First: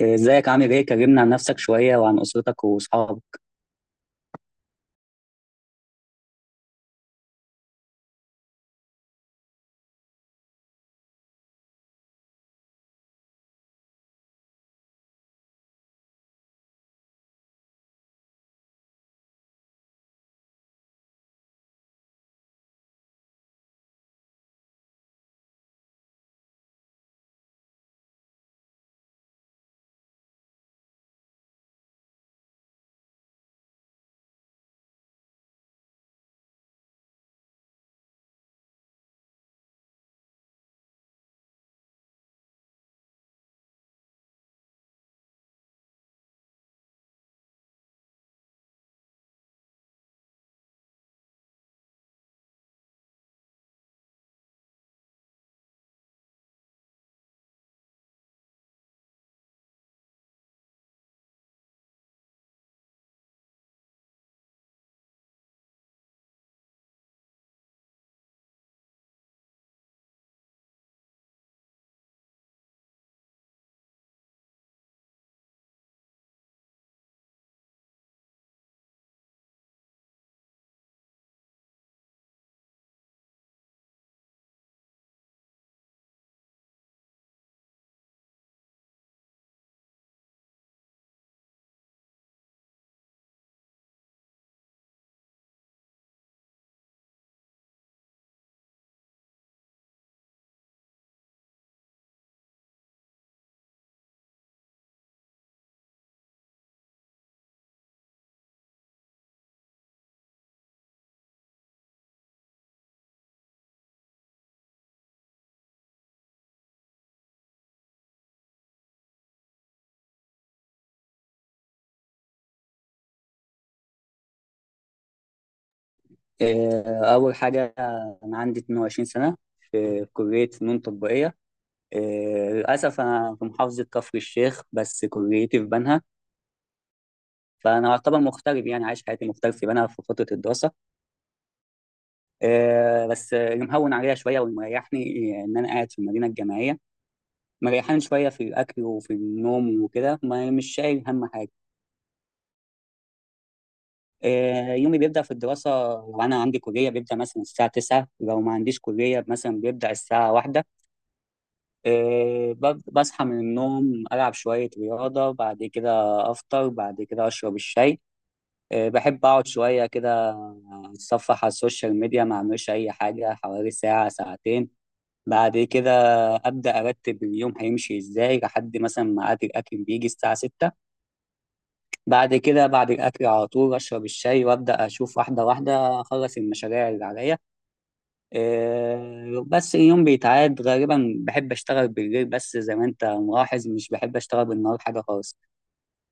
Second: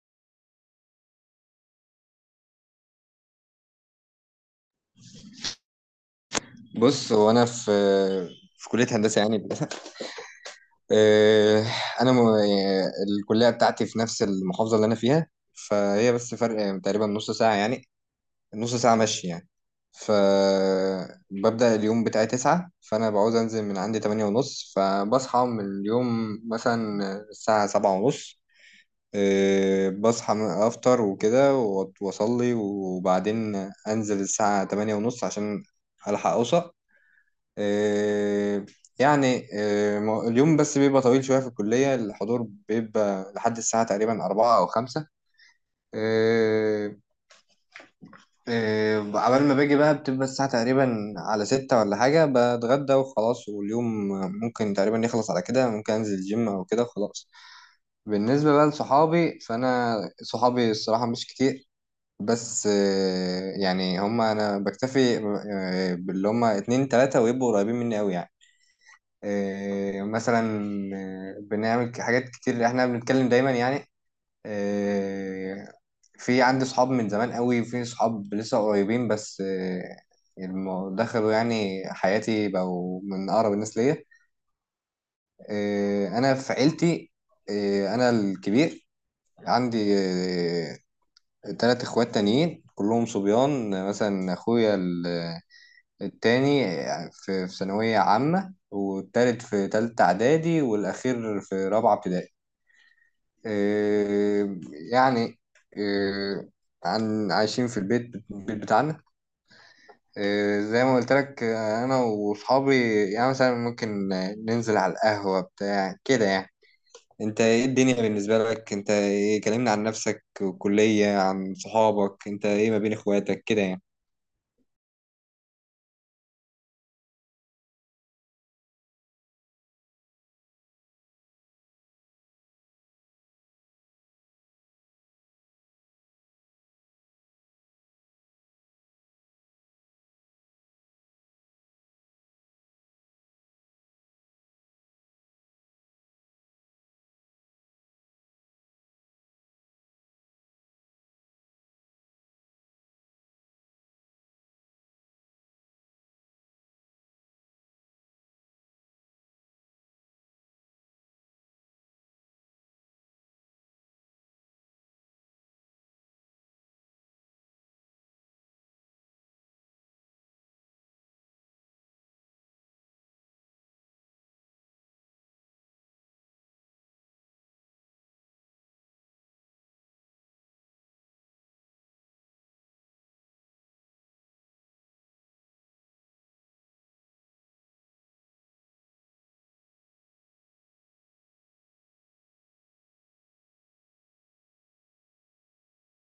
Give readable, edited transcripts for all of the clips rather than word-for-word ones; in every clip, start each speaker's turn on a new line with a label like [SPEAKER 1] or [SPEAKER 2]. [SPEAKER 1] إيه، ازيك؟ عامل ايه؟ كلمنا عن نفسك شوية وعن أسرتك وأصحابك.
[SPEAKER 2] بص. هو انا في كليه هندسه يعني. آه، انا يعني الكليه بتاعتي في نفس المحافظه اللي انا فيها. فهي بس فرق تقريبا نص ساعه يعني، نص ساعه مشي يعني. فببدأ اليوم بتاعي 9، فأنا بعوز أنزل من عندي 8:30، فبصحى من اليوم مثلا الساعة 7:30. أفطر وكده وأصلي وبعدين أنزل الساعة 8:30 عشان ألحق أوصل. آه، اليوم بس بيبقى طويل شوية في الكلية، الحضور بيبقى لحد الساعة تقريبا 4 أو 5. آه، عبال ما باجي بقى بتبقى الساعة تقريبا على 6 ولا حاجة، بتغدى وخلاص، واليوم ممكن تقريبا يخلص على كده، ممكن أنزل الجيم أو كده وخلاص. بالنسبة بقى لصحابي، فأنا صحابي الصراحة مش كتير. بس يعني هما أنا بكتفي باللي هما اتنين تلاتة، ويبقوا قريبين مني أوي يعني. آه، مثلا آه، بنعمل حاجات كتير، احنا بنتكلم دايما يعني. آه، في عندي صحاب من زمان قوي، في صحاب لسه قريبين، بس دخلوا يعني حياتي، بقوا من اقرب الناس ليا. انا في عيلتي انا الكبير. عندي 3 اخوات تانيين كلهم صبيان. مثلا التاني في ثانوية عامة، والتالت في تالتة اعدادي، والاخير في رابعة ابتدائي. آه، يعني آه، عن عايشين في البيت، البيت بتاعنا. زي ما قلت لك انا واصحابي يعني مثلا ممكن ننزل على القهوة بتاع كده يعني. انت ايه الدنيا بالنسبة لك؟ انت ايه؟ كلمنا عن نفسك والكلية، عن صحابك، انت ايه ما بين اخواتك كده يعني؟
[SPEAKER 1] إيه، أول حاجة، أنا عندي 22 سنة في كلية فنون تطبيقية. إيه، للأسف أنا في محافظة كفر الشيخ بس كليتي في بنها، فأنا أعتبر مغترب، يعني عايش حياتي مغترب في بنها في فترة الدراسة. إيه، بس اللي مهون عليها شوية والمريحني إيه، إن أنا قاعد في المدينة الجامعية، مريحان شوية في الأكل وفي النوم وكده، مش شايل هم حاجة. يومي بيبدأ في الدراسة، لو أنا عندي كلية بيبدأ مثلا الساعة 9، لو ما عنديش كلية مثلا بيبدأ الساعة واحدة. بصحى من النوم، ألعب شوية رياضة، بعد كده أفطر، بعد كده أشرب الشاي. بحب أقعد شوية كده أتصفح على السوشيال ميديا، ما أعملش أي حاجة حوالي ساعة ساعتين. بعد كده أبدأ أرتب اليوم هيمشي إزاي، لحد مثلا ما أكل، الأكل بيجي الساعة 6. بعد كده بعد الأكل على طول أشرب الشاي وأبدأ أشوف واحدة واحدة أخلص المشاريع اللي عليا. إيه، بس اليوم بيتعاد غالبا، بحب أشتغل بالليل، بس زي ما أنت ملاحظ مش بحب أشتغل بالنهار حاجة خالص.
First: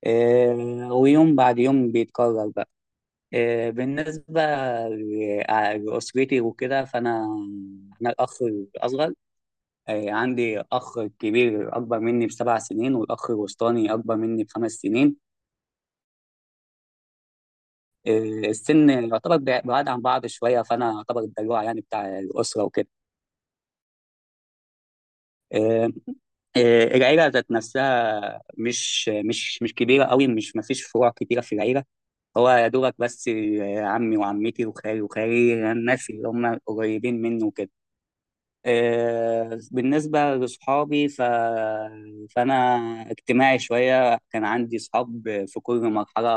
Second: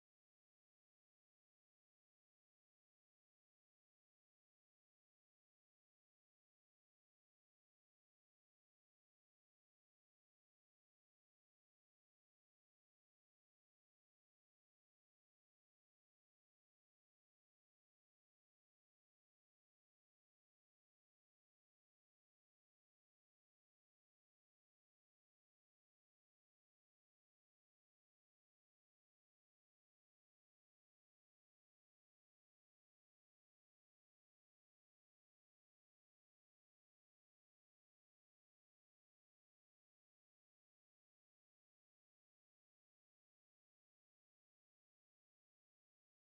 [SPEAKER 1] إيه، ويوم بعد يوم بيتكرر بقى. إيه، بالنسبة ل- لأسرتي وكده، فأنا أنا الأخ الأصغر. إيه، عندي أخ كبير أكبر مني بسبع سنين، والأخ الوسطاني أكبر مني بخمس سنين. إيه، السن يعتبر بعاد عن بعض شويه، فانا يعتبر الدلوع يعني بتاع الاسره وكده. إيه، إيه، العيله ذات نفسها مش كبيره قوي، مش ما فيش فروع كتيره في العيله. هو يا دوبك بس عمي وعمتي وخالي وخالي، الناس اللي هم قريبين منه وكده. بالنسبة لصحابي فأنا اجتماعي شوية، كان عندي صحاب في كل مرحلة،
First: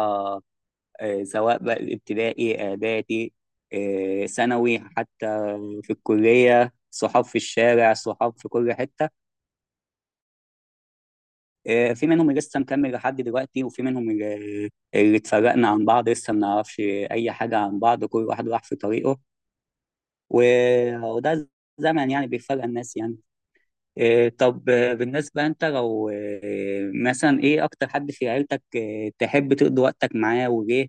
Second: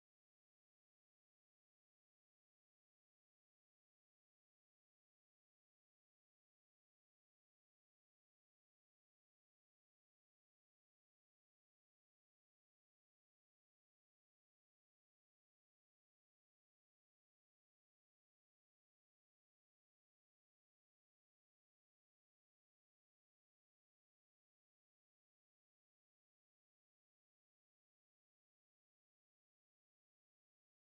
[SPEAKER 1] سواء بقى ابتدائي، اعدادي، ثانوي حتى، في الكليه صحاب، في الشارع صحاب، في كل حته. في منهم اللي لسه مكمل لحد دلوقتي، وفي منهم اللي اتفرقنا عن بعض، لسه ما نعرفش اي حاجه عن بعض، كل واحد راح في طريقه. وده زمن يعني بيفرق الناس يعني. إيه، طب بالنسبة أنت لو مثلا إيه أكتر حد في عيلتك تحب تقضي وقتك معاه وليه؟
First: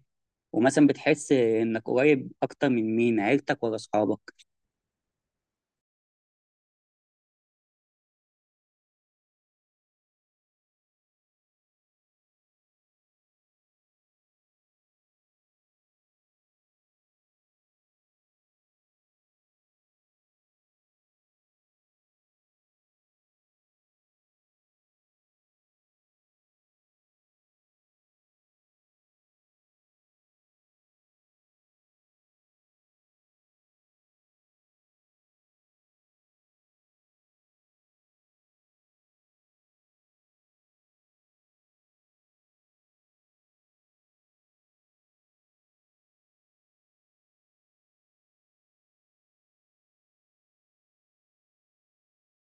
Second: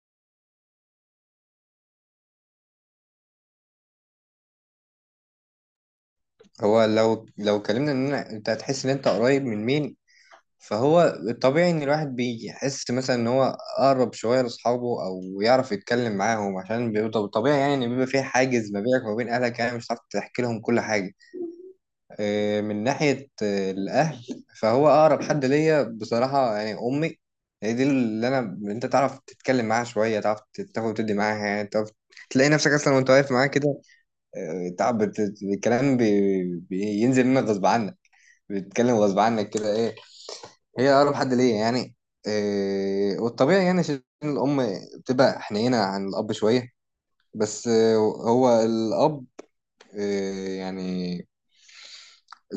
[SPEAKER 1] ومثلا بتحس إنك قريب أكتر من مين، عيلتك ولا أصحابك؟
[SPEAKER 2] هو لو كلمنا ان انت هتحس ان انت قريب من مين. فهو الطبيعي ان الواحد بيحس مثلا ان هو اقرب شويه لاصحابه او يعرف يتكلم معاهم، عشان بيبقى طبيعي يعني ان بيبقى في حاجز ما بينك وما بين اهلك، يعني مش هتعرف تحكي لهم كل حاجه. من ناحيه الاهل، فهو اقرب حد ليا بصراحه يعني امي. هي دي اللي انا، انت تعرف تتكلم معاها شويه، تعرف تاخد وتدي معاها يعني، تعرف تلاقي نفسك اصلا وانت واقف معاها كده. تعب الكلام بينزل منك غصب عنك، بتتكلم غصب عنك كده. ايه، هي أقرب حد ليا يعني. إيه، والطبيعي يعني عشان الأم بتبقى حنينة عن الأب شوية. بس هو الأب إيه يعني،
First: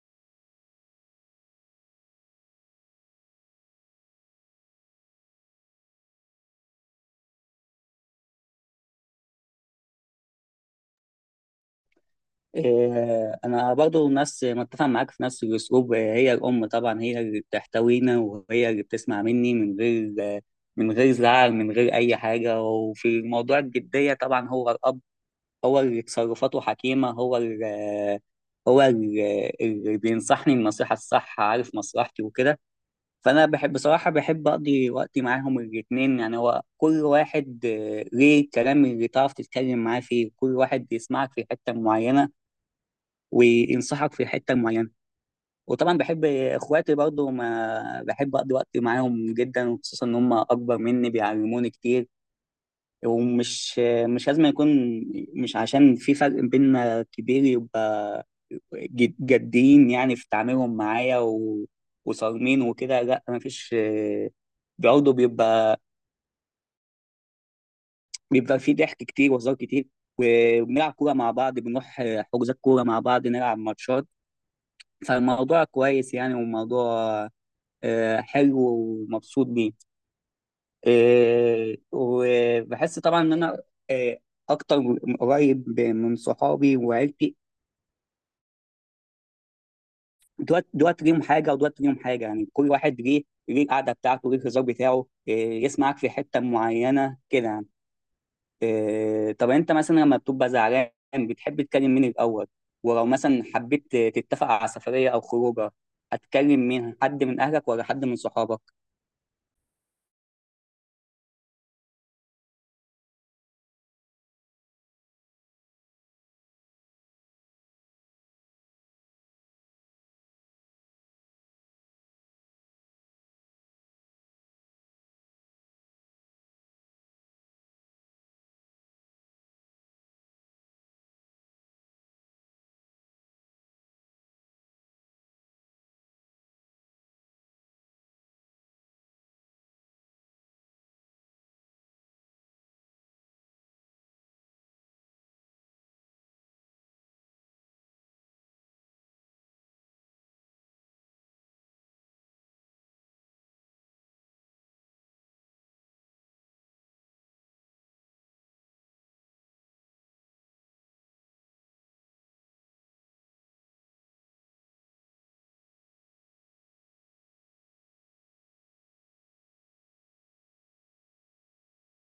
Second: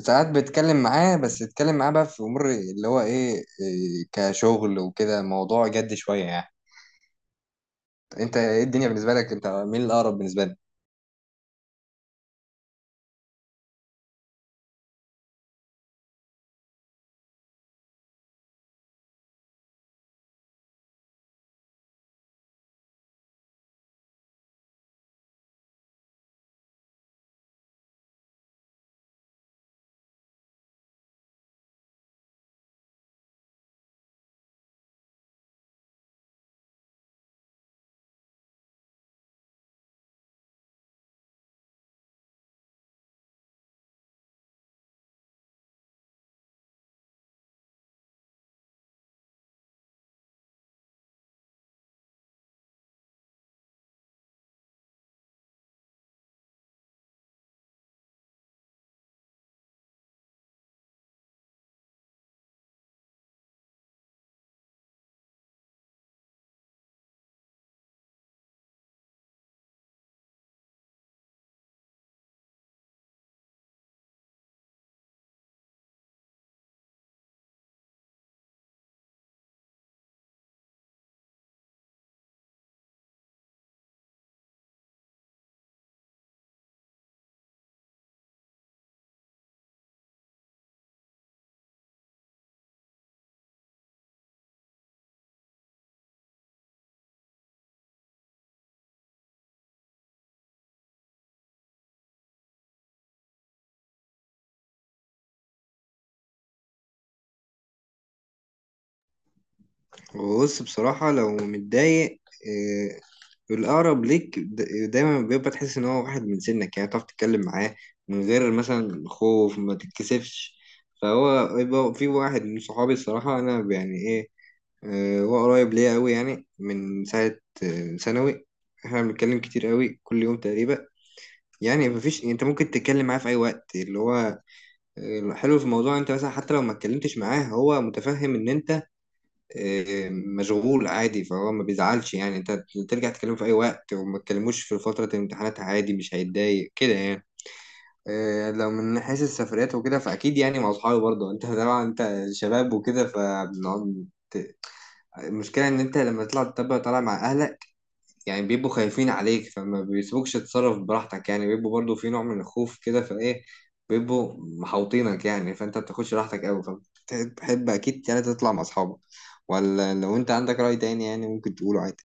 [SPEAKER 2] ساعات بتكلم معاه، بس تتكلم معاه بقى في أمور اللي هو إيه كشغل وكده، موضوع جد شوية يعني. أنت إيه الدنيا بالنسبة لك؟ أنت مين الأقرب بالنسبة لك؟
[SPEAKER 1] إيه، أنا برضو نفس، متفق معاك في نفس الأسلوب، هي الأم طبعا، هي اللي بتحتوينا وهي اللي بتسمع مني من غير من غير زعل، من غير أي حاجة. وفي موضوع الجدية طبعا هو الأب، هو اللي تصرفاته حكيمة، هو اللي بينصحني النصيحة الصح، عارف مصلحتي وكده. فأنا بحب، بصراحة بحب أقضي وقتي معاهم الاتنين، يعني هو كل واحد ليه الكلام اللي تعرف تتكلم معاه فيه، كل واحد بيسمعك في حتة معينة وينصحك في حتة معينة. وطبعا بحب اخواتي برضو، ما بحب اقضي وقت معاهم جدا، وخصوصا ان هم اكبر مني بيعلموني كتير. ومش، مش لازم يكون، مش عشان في فرق بيننا كبير يبقى جادين يعني في تعاملهم معايا، و... وصارمين وكده. لا، مفيش برضه بيبقى في ضحك كتير وهزار كتير. وبنلعب كورة مع بعض، بنروح حجوزات كورة مع بعض، نلعب ماتشات. فالموضوع كويس يعني، وموضوع حلو ومبسوط بيه. إيه، وبحس طبعا ان انا، إيه، اكتر قريب من صحابي وعيلتي، دوت دوت ليهم حاجه ودوت ليهم حاجه، يعني كل واحد ليه، ليه القعده بتاعته، ليه الهزار بتاعه، إيه، يسمعك في حته معينه كده يعني. إيه، طب انت مثلا لما بتبقى زعلان بتحب تكلم مين الاول؟ ولو مثلا حبيت تتفق على سفريه او خروجه، هتكلم مين، حد من اهلك ولا حد من صحابك؟
[SPEAKER 2] بص، بصراحة لو متضايق، الأقرب ليك دايما بيبقى تحس إن هو واحد من سنك، يعني تعرف تتكلم معاه من غير مثلا خوف، ما تتكسفش. فهو يبقى في واحد من صحابي الصراحة، أنا يعني إيه، هو قريب ليا أوي يعني، من ساعة ثانوي. إحنا بنتكلم كتير أوي كل يوم تقريبا، يعني مفيش، أنت ممكن تتكلم معاه في أي وقت اللي هو، الحلو في الموضوع أنت مثلا حتى لو ما اتكلمتش معاه هو متفهم إن أنت مشغول عادي، فهو ما بيزعلش يعني، انت ترجع تكلمه في اي وقت، وما تكلموش في فترة الامتحانات عادي، مش هيتضايق كده يعني. لو من حيث السفريات وكده، فاكيد يعني مع اصحابي برضه، انت طبعا انت شباب وكده فبنقعد. المشكلة إن أنت لما تطلع تبقى طالع مع أهلك يعني، بيبقوا خايفين عليك فما بيسيبوكش تتصرف براحتك، يعني بيبقوا برضو في نوع من الخوف كده، فايه بيبقوا محوطينك يعني، فانت بتاخدش راحتك قوي. فبتحب اكيد يعني تطلع مع اصحابك. ولا لو انت عندك رأي تاني يعني ممكن تقوله عادي.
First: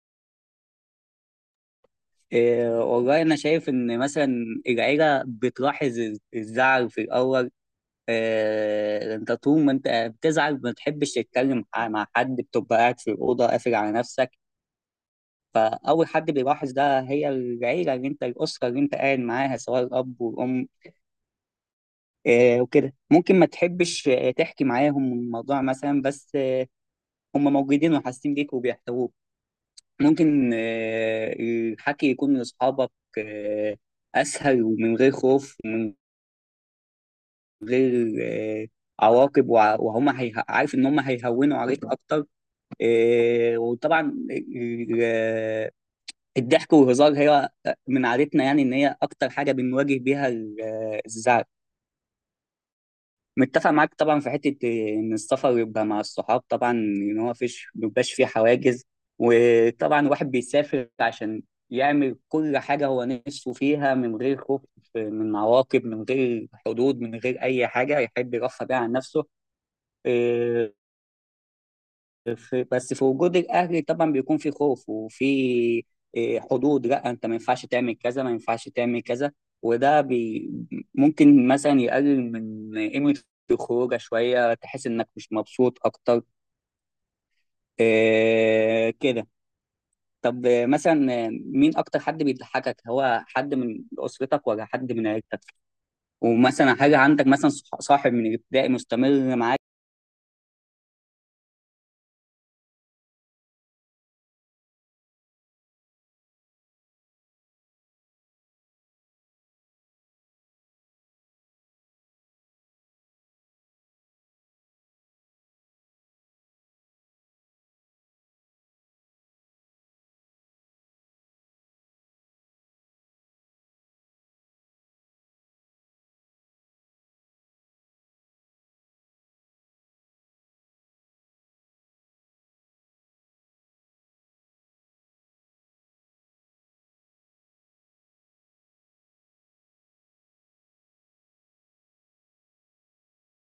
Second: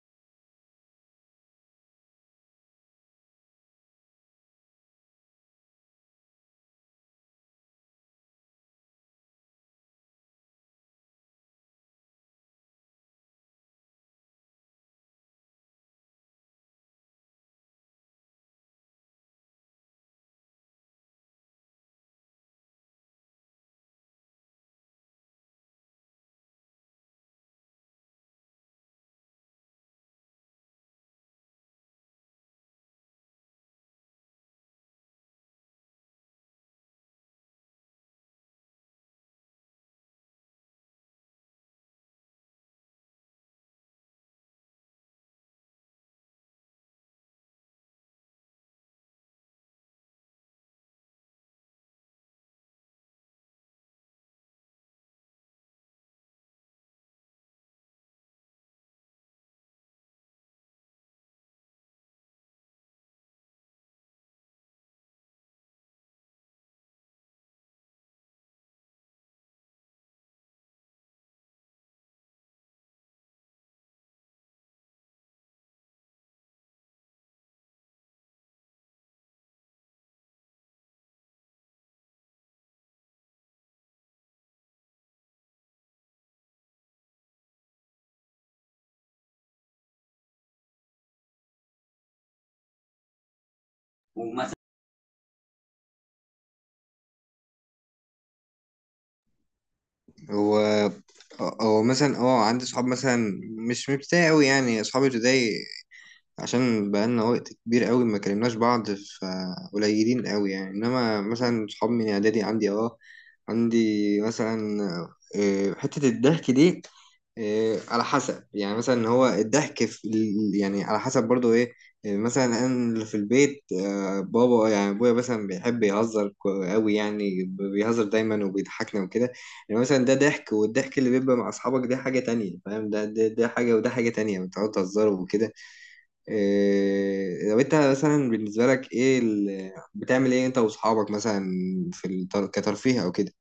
[SPEAKER 1] إيه، والله انا شايف ان مثلا العيله بتلاحظ الزعل في الاول. انت طول ما انت بتزعل ما بتحبش تتكلم مع حد، بتبقى قاعد في الاوضه قافل على نفسك. فاول حد بيلاحظ ده هي العيله، اللي انت، الاسره اللي انت قاعد معاها، سواء الاب والام. وكده ممكن ما تحبش تحكي معاهم الموضوع مثلا، بس هم موجودين وحاسين بيك وبيحتووك. ممكن الحكي يكون لاصحابك آه، اسهل، ومن غير خوف ومن غير عواقب، وهم عارف ان هم هيهونوا عليك اكتر. إيه، وطبعا ال- الضحك والهزار هي من عادتنا، يعني ان هي اكتر حاجه بنواجه بيها الزعل. متفق معاك طبعا في حته، إيه، ان السفر يبقى مع الصحاب طبعا، ان هو فيش مبيبقاش فيه حواجز. وطبعا الواحد بيسافر عشان يعمل كل حاجه هو نفسه فيها، من غير خوف من عواقب، من غير حدود، من غير اي حاجه، يحب يرفه بيها عن نفسه. آه، في، بس في وجود الاهل طبعا بيكون في خوف وفي، إيه، حدود. لا انت ما ينفعش تعمل كذا، ما ينفعش تعمل كذا. وده بي ممكن مثلا يقلل من قيمة الخروجه شوية، تحس انك مش مبسوط اكتر. إيه كده. طب مثلا مين اكتر حد بيضحكك، هو حد من اسرتك
[SPEAKER 2] ومثلا
[SPEAKER 1] ولا حد من عيلتك؟ ومثلا، حاجة عندك مثلا صاحب من الابتدائي مستمر معاك؟
[SPEAKER 2] هو هو مثلا اه عندي صحاب مثلا، مش من ابتدائي قوي، يعني اصحابي ابتدائي عشان بقالنا وقت كبير قوي ما كلمناش بعض، فقليلين قوي يعني. انما مثلا صحاب من اعدادي عندي، اه عندي مثلا. حتة الضحك دي على حسب يعني، مثلا هو الضحك في يعني على حسب برضو ايه. مثلا انا اللي في البيت بابا يعني ابويا مثلا بيحب يهزر قوي يعني، بيهزر دايما وبيضحكنا وكده. يعني مثلا ده ضحك، والضحك اللي بيبقى مع اصحابك ده حاجة تانية، فاهم؟ ده حاجة وده حاجة تانية، بتقعدوا تهزروا وكده. لو انت مثلا بالنسبة لك ايه بتعمل ايه انت واصحابك مثلا في كترفيه او كده؟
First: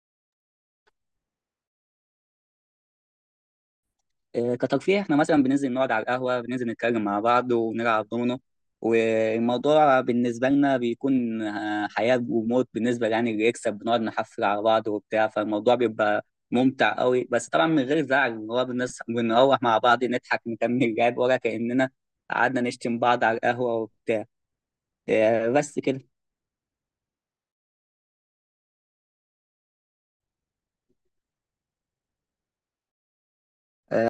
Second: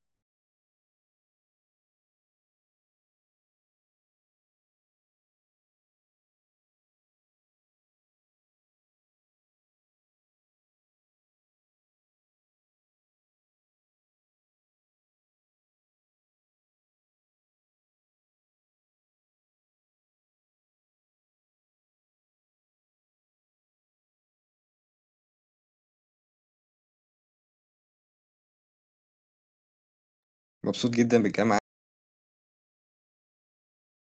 [SPEAKER 1] كترفيه، احنا مثلا بننزل نقعد على القهوة، بننزل نتكلم مع بعض ونلعب دومينو. والموضوع بالنسبة لنا بيكون حياة وموت بالنسبة، يعني اللي يكسب بنقعد نحفل على بعض وبتاع، فالموضوع بيبقى ممتع قوي. بس طبعا من غير زعل، اللي هو بنروح مع بعض نضحك نكمل لعب، ولا كأننا قعدنا نشتم بعض على القهوة وبتاع. بس كده.
[SPEAKER 2] مبسوط جدا بالكلام.